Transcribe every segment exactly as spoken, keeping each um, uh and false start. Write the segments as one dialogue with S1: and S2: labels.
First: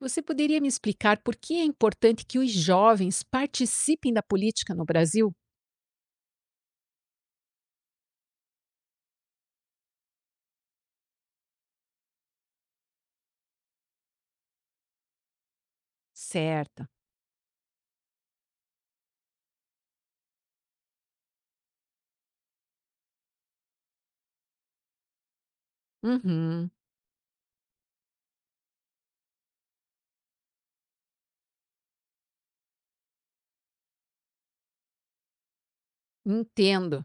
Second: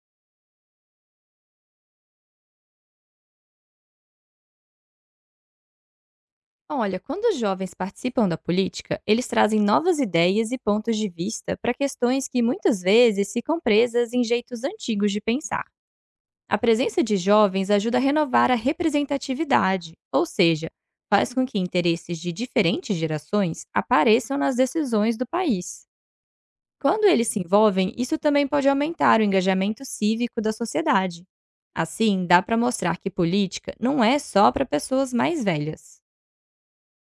S1: Você poderia me explicar por que é importante que os jovens participem da política no Brasil?
S2: Olha, quando os jovens participam da política, eles trazem novas ideias e pontos de vista para questões que muitas vezes ficam presas em jeitos antigos de pensar. A
S1: Certa.
S2: presença de jovens ajuda a renovar a representatividade, ou seja, faz com que interesses de diferentes gerações apareçam nas decisões do país.
S1: Uhum,
S2: Quando eles se envolvem, isso também pode aumentar o engajamento cívico da sociedade. Assim, dá para mostrar que política não é só para pessoas mais velhas.
S1: entendo.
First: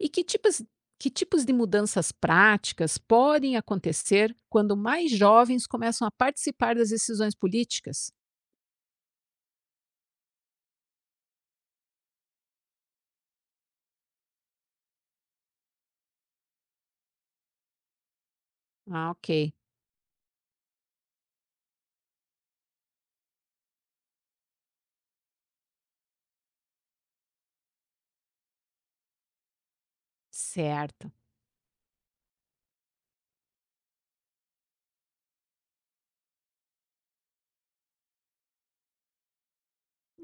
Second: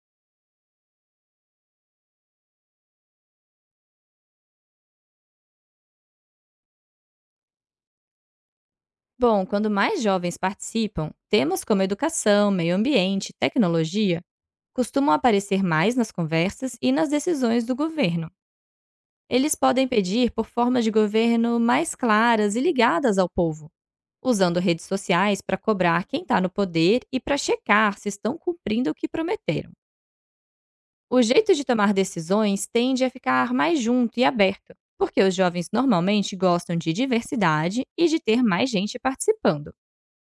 S1: E que tipos, que tipos de mudanças práticas podem acontecer quando mais jovens começam a participar das decisões políticas?
S2: Bom, quando mais jovens participam, temas como educação, meio ambiente, tecnologia costumam aparecer mais nas conversas e nas decisões do governo.
S1: Ah, ok.
S2: Eles podem pedir por formas de governo mais claras e ligadas ao povo, usando redes sociais para cobrar quem está no poder e para checar se estão cumprindo o que prometeram.
S1: Certo.
S2: O jeito de tomar decisões tende a ficar mais junto e aberto, porque os jovens normalmente gostam de diversidade e de ter mais gente participando.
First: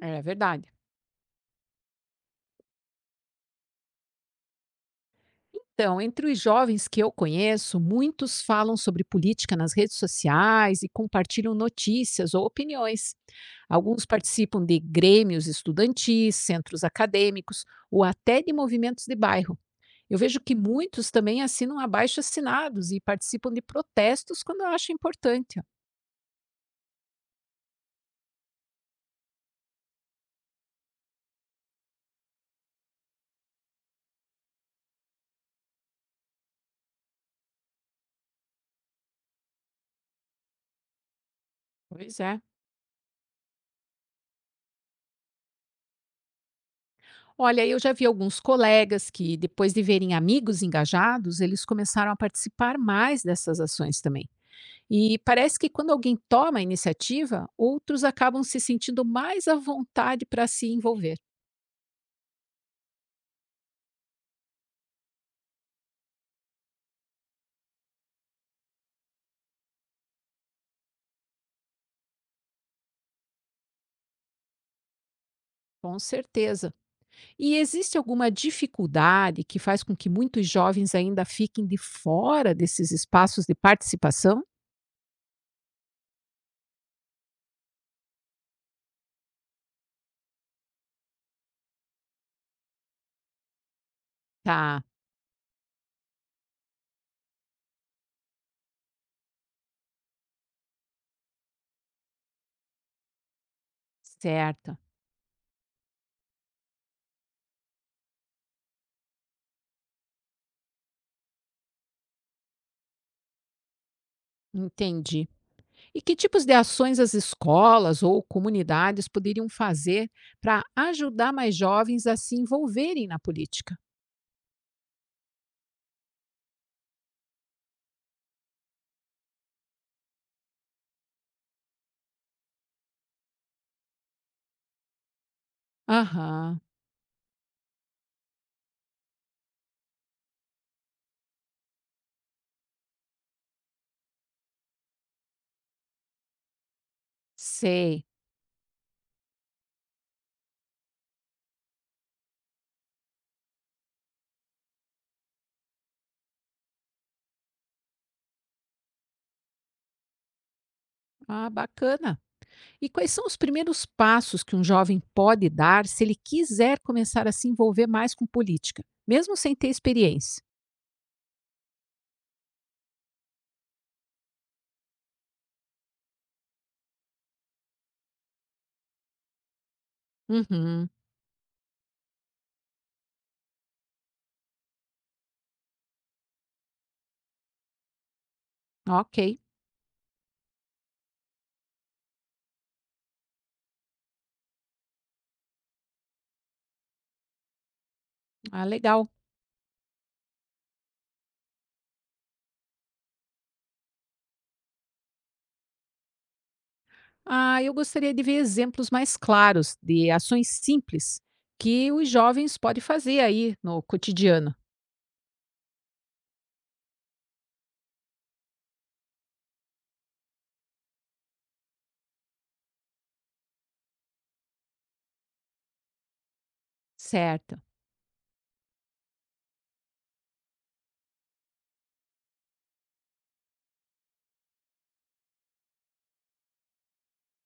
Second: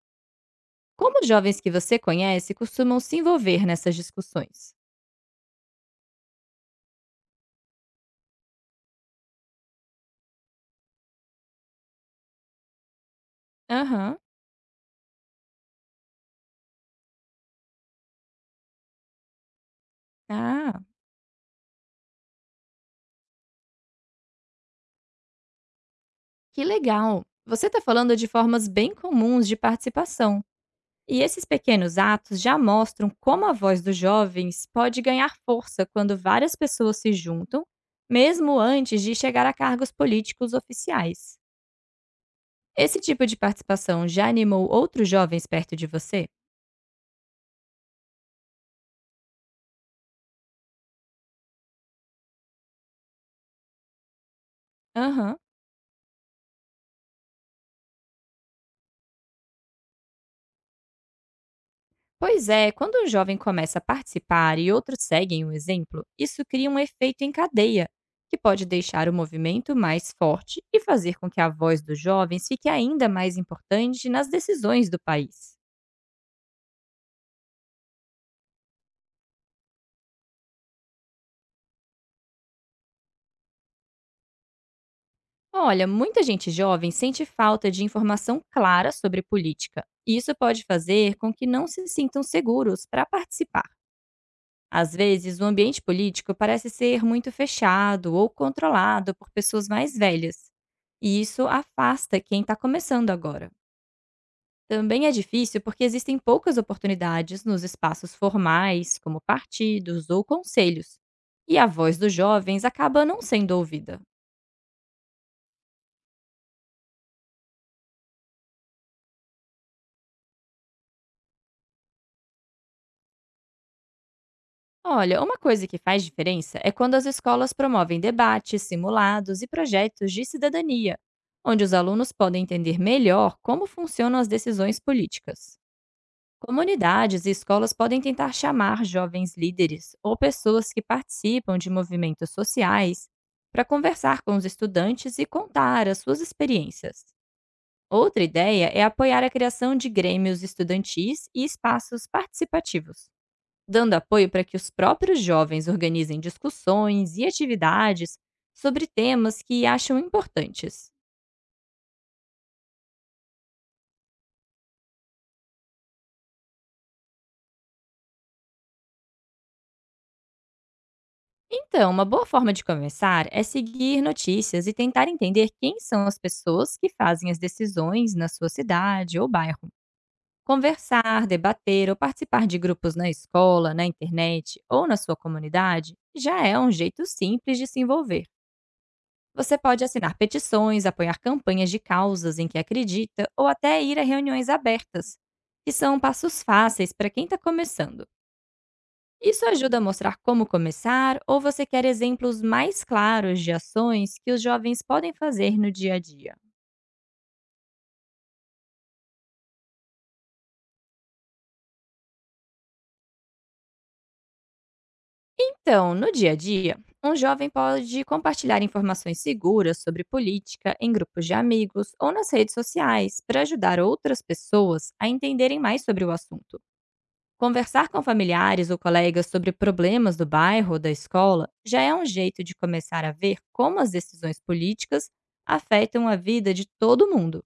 S1: É verdade.
S2: Como os jovens que você conhece costumam se envolver nessas discussões?
S1: Então, entre os jovens que eu conheço, muitos falam sobre política nas redes sociais e compartilham notícias ou opiniões. Alguns
S2: Aham.
S1: participam de grêmios estudantis, centros acadêmicos ou até de movimentos de bairro. Eu vejo que
S2: Ah,
S1: muitos também assinam abaixo-assinados e participam de protestos quando acham importante. Ó.
S2: que legal. Você está falando de formas bem comuns de participação. E esses pequenos atos já mostram como a voz dos jovens pode ganhar força quando várias pessoas se juntam, mesmo antes de chegar a cargos políticos oficiais.
S1: Pois é.
S2: Esse tipo de participação já animou outros jovens perto de você?
S1: Olha, eu já vi alguns colegas que, depois de verem amigos engajados, eles começaram a participar mais dessas ações também. E
S2: Aham.
S1: parece que quando alguém toma a iniciativa, outros acabam se sentindo mais à vontade para se envolver.
S2: Pois é, quando um jovem começa a participar e outros seguem o exemplo, isso cria um efeito em cadeia, que pode deixar o movimento mais forte e fazer com que a voz dos jovens fique ainda mais importante nas decisões do país.
S1: Com certeza. E existe alguma dificuldade que faz com que muitos jovens ainda fiquem de fora desses espaços de participação?
S2: Olha, muita gente jovem sente falta de informação clara sobre política, e isso pode fazer com que não se sintam seguros para participar.
S1: Tá,
S2: Às vezes, o ambiente político parece ser muito fechado ou controlado por pessoas mais velhas, e isso afasta quem está começando agora.
S1: certa.
S2: Também é difícil porque existem poucas oportunidades nos espaços formais, como partidos ou conselhos, e a voz dos jovens acaba não sendo ouvida.
S1: Entendi. E que tipos de ações as escolas ou comunidades poderiam fazer para ajudar mais jovens a se envolverem na política?
S2: Olha, uma coisa que faz diferença é quando as escolas promovem debates, simulados e projetos de cidadania, onde os alunos podem entender melhor como funcionam as decisões políticas.
S1: Aham,
S2: Comunidades e escolas podem tentar chamar jovens líderes ou pessoas que participam de movimentos sociais para conversar com os estudantes e contar as suas experiências.
S1: sei.
S2: Outra ideia é apoiar a criação de grêmios estudantis e espaços participativos, dando apoio para que os próprios jovens organizem discussões e atividades sobre temas que acham importantes.
S1: Ah, bacana. E quais são os primeiros passos que um jovem pode dar se ele quiser começar a se envolver mais com política, mesmo sem ter experiência?
S2: Então, uma boa forma de começar é seguir notícias e tentar entender quem são as pessoas que fazem as decisões na sua cidade ou bairro.
S1: Uhum,
S2: Conversar, debater ou participar de grupos na escola, na internet ou na sua comunidade já é um jeito simples de se envolver.
S1: ok,
S2: Você pode assinar petições, apoiar campanhas de causas em que acredita ou até ir a reuniões abertas, que são passos fáceis para quem está começando.
S1: ah, legal.
S2: Isso ajuda a mostrar como começar, ou você quer exemplos mais claros de ações que os jovens podem fazer no dia a dia?
S1: Ah, eu gostaria de ver exemplos mais claros de ações simples que os jovens podem fazer aí no cotidiano.
S2: Então, no dia a dia, um jovem pode compartilhar informações seguras sobre política em grupos de amigos ou nas redes sociais para ajudar outras pessoas a entenderem mais sobre o assunto.
S1: Certo.
S2: Conversar com familiares ou colegas sobre problemas do bairro ou da escola já é um jeito de começar a ver como as decisões políticas afetam a vida de todo mundo.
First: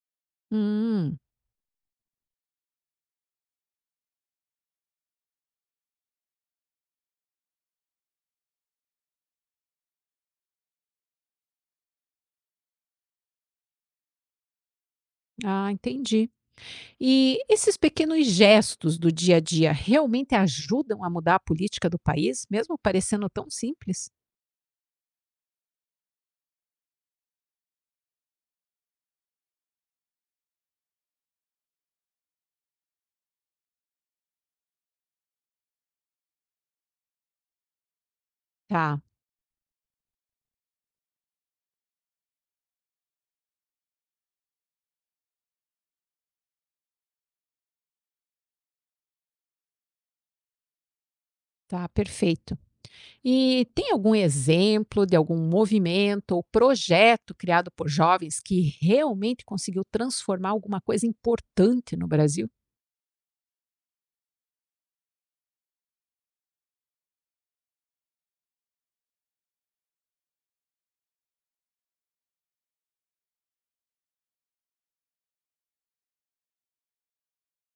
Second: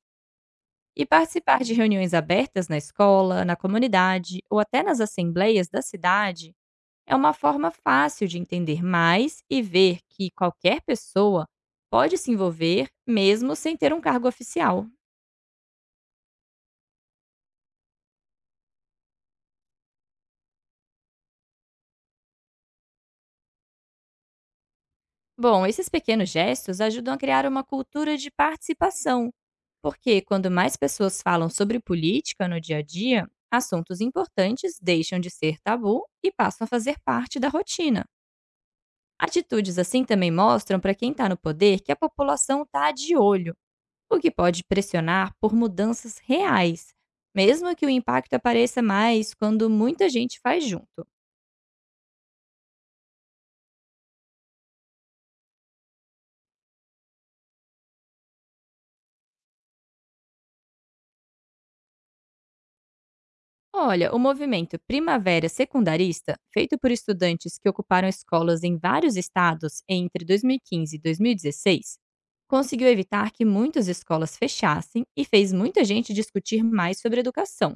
S2: E
S1: Hum,
S2: participar de reuniões abertas na escola, na comunidade ou até nas assembleias da cidade é uma forma fácil de entender mais e ver que qualquer pessoa pode se envolver mesmo sem ter um cargo oficial.
S1: ah, entendi. E esses pequenos gestos do dia a dia realmente ajudam a mudar a política do país, mesmo parecendo tão simples?
S2: Bom, esses pequenos gestos ajudam a criar uma cultura de participação, porque quando mais pessoas falam sobre política no dia a dia, assuntos importantes deixam de ser tabu e passam a fazer parte da rotina.
S1: Tá,
S2: Atitudes assim também mostram para quem está no poder que a população está de olho, o que pode pressionar por mudanças reais, mesmo que o impacto apareça mais quando muita gente faz junto.
S1: tá, perfeito. E tem algum exemplo de algum movimento ou projeto criado por jovens que realmente conseguiu transformar alguma coisa importante no Brasil?
S2: Olha, o movimento Primavera Secundarista, feito por estudantes que ocuparam escolas em vários estados entre dois mil e quinze e dois mil e dezesseis, conseguiu evitar que muitas escolas fechassem e fez muita gente discutir mais sobre educação.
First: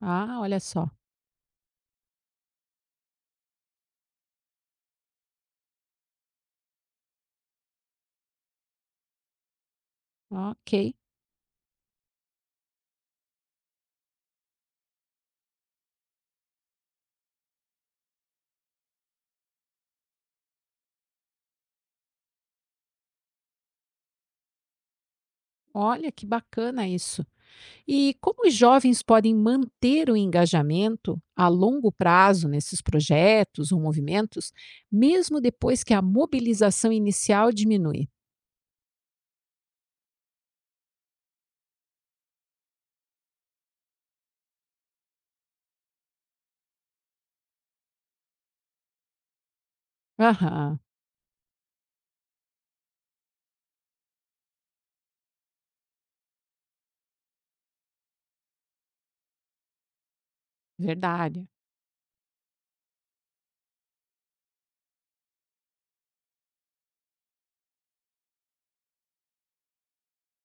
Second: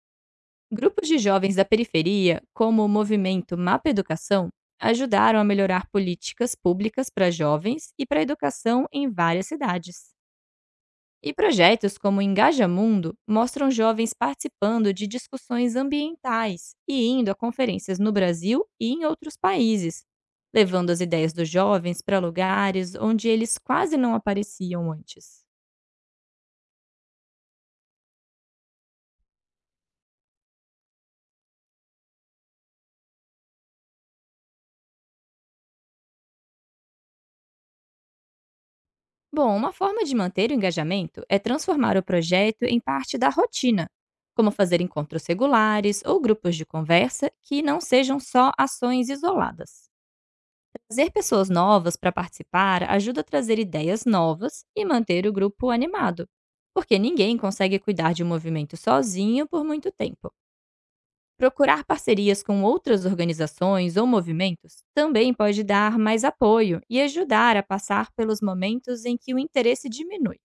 S1: Ah, olha só.
S2: Grupos de jovens da periferia, como o movimento Mapa Educação, ajudaram a melhorar políticas públicas para jovens e para a educação em várias cidades.
S1: Ok.
S2: E projetos como Engaja Mundo mostram jovens participando de discussões ambientais e indo a conferências no Brasil e em outros países, levando as ideias dos jovens para lugares onde eles quase não apareciam antes.
S1: Olha que bacana isso. E como os jovens podem manter o engajamento a longo prazo nesses projetos ou movimentos, mesmo depois que a mobilização inicial diminui?
S2: Bom, uma forma de manter o engajamento é transformar o projeto em parte da rotina, como fazer encontros regulares ou grupos de conversa que não sejam só ações isoladas.
S1: Aham,
S2: Trazer pessoas novas para participar ajuda a trazer ideias novas e manter o grupo animado, porque ninguém consegue cuidar de um movimento sozinho por muito tempo.
S1: verdade.
S2: Procurar parcerias com outras organizações ou movimentos também pode dar mais apoio e ajudar a passar pelos momentos em que o interesse diminui.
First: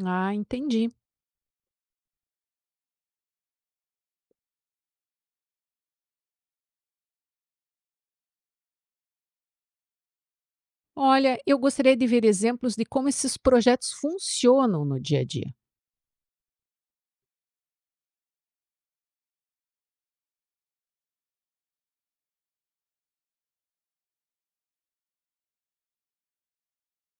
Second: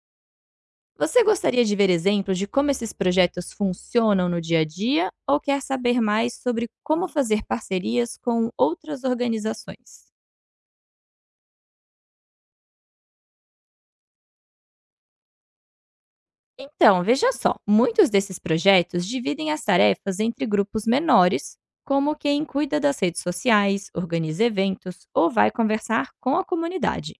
S1: Ah, entendi.
S2: Você gostaria de ver exemplos de como esses projetos funcionam no dia a dia ou quer saber mais sobre como fazer parcerias com outras organizações?
S1: Olha, eu gostaria de ver exemplos de como esses projetos funcionam no dia a dia.
S2: Então, veja só: muitos desses projetos dividem as tarefas entre grupos menores, como quem cuida das redes sociais, organiza eventos ou vai conversar com a comunidade.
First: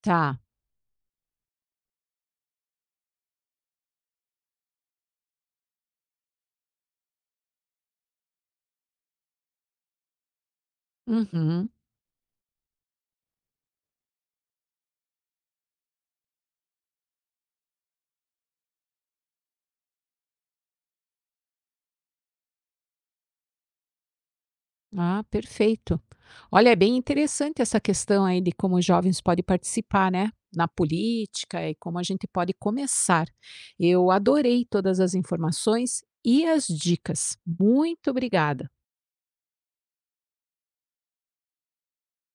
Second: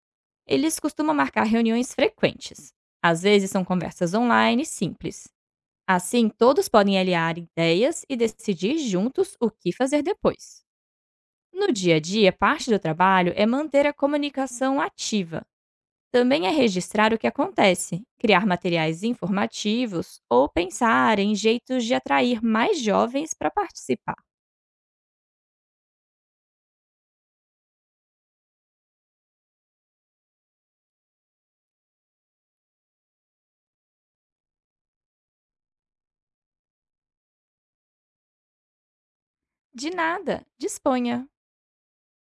S1: Tá.
S2: Eles costumam marcar reuniões frequentes. Às vezes são conversas online simples. Assim, todos podem aliar ideias e decidir juntos o que fazer depois.
S1: Uhum.
S2: No dia a dia, parte do trabalho é manter a comunicação ativa. Também é registrar o que acontece, criar materiais informativos ou pensar em jeitos de atrair mais jovens para participar.
S1: Ah, perfeito. Olha, é bem interessante essa questão aí de como os jovens podem participar, né? Na política e como a gente pode começar. Eu adorei todas as informações e as dicas. Muito obrigada.
S2: De nada, disponha!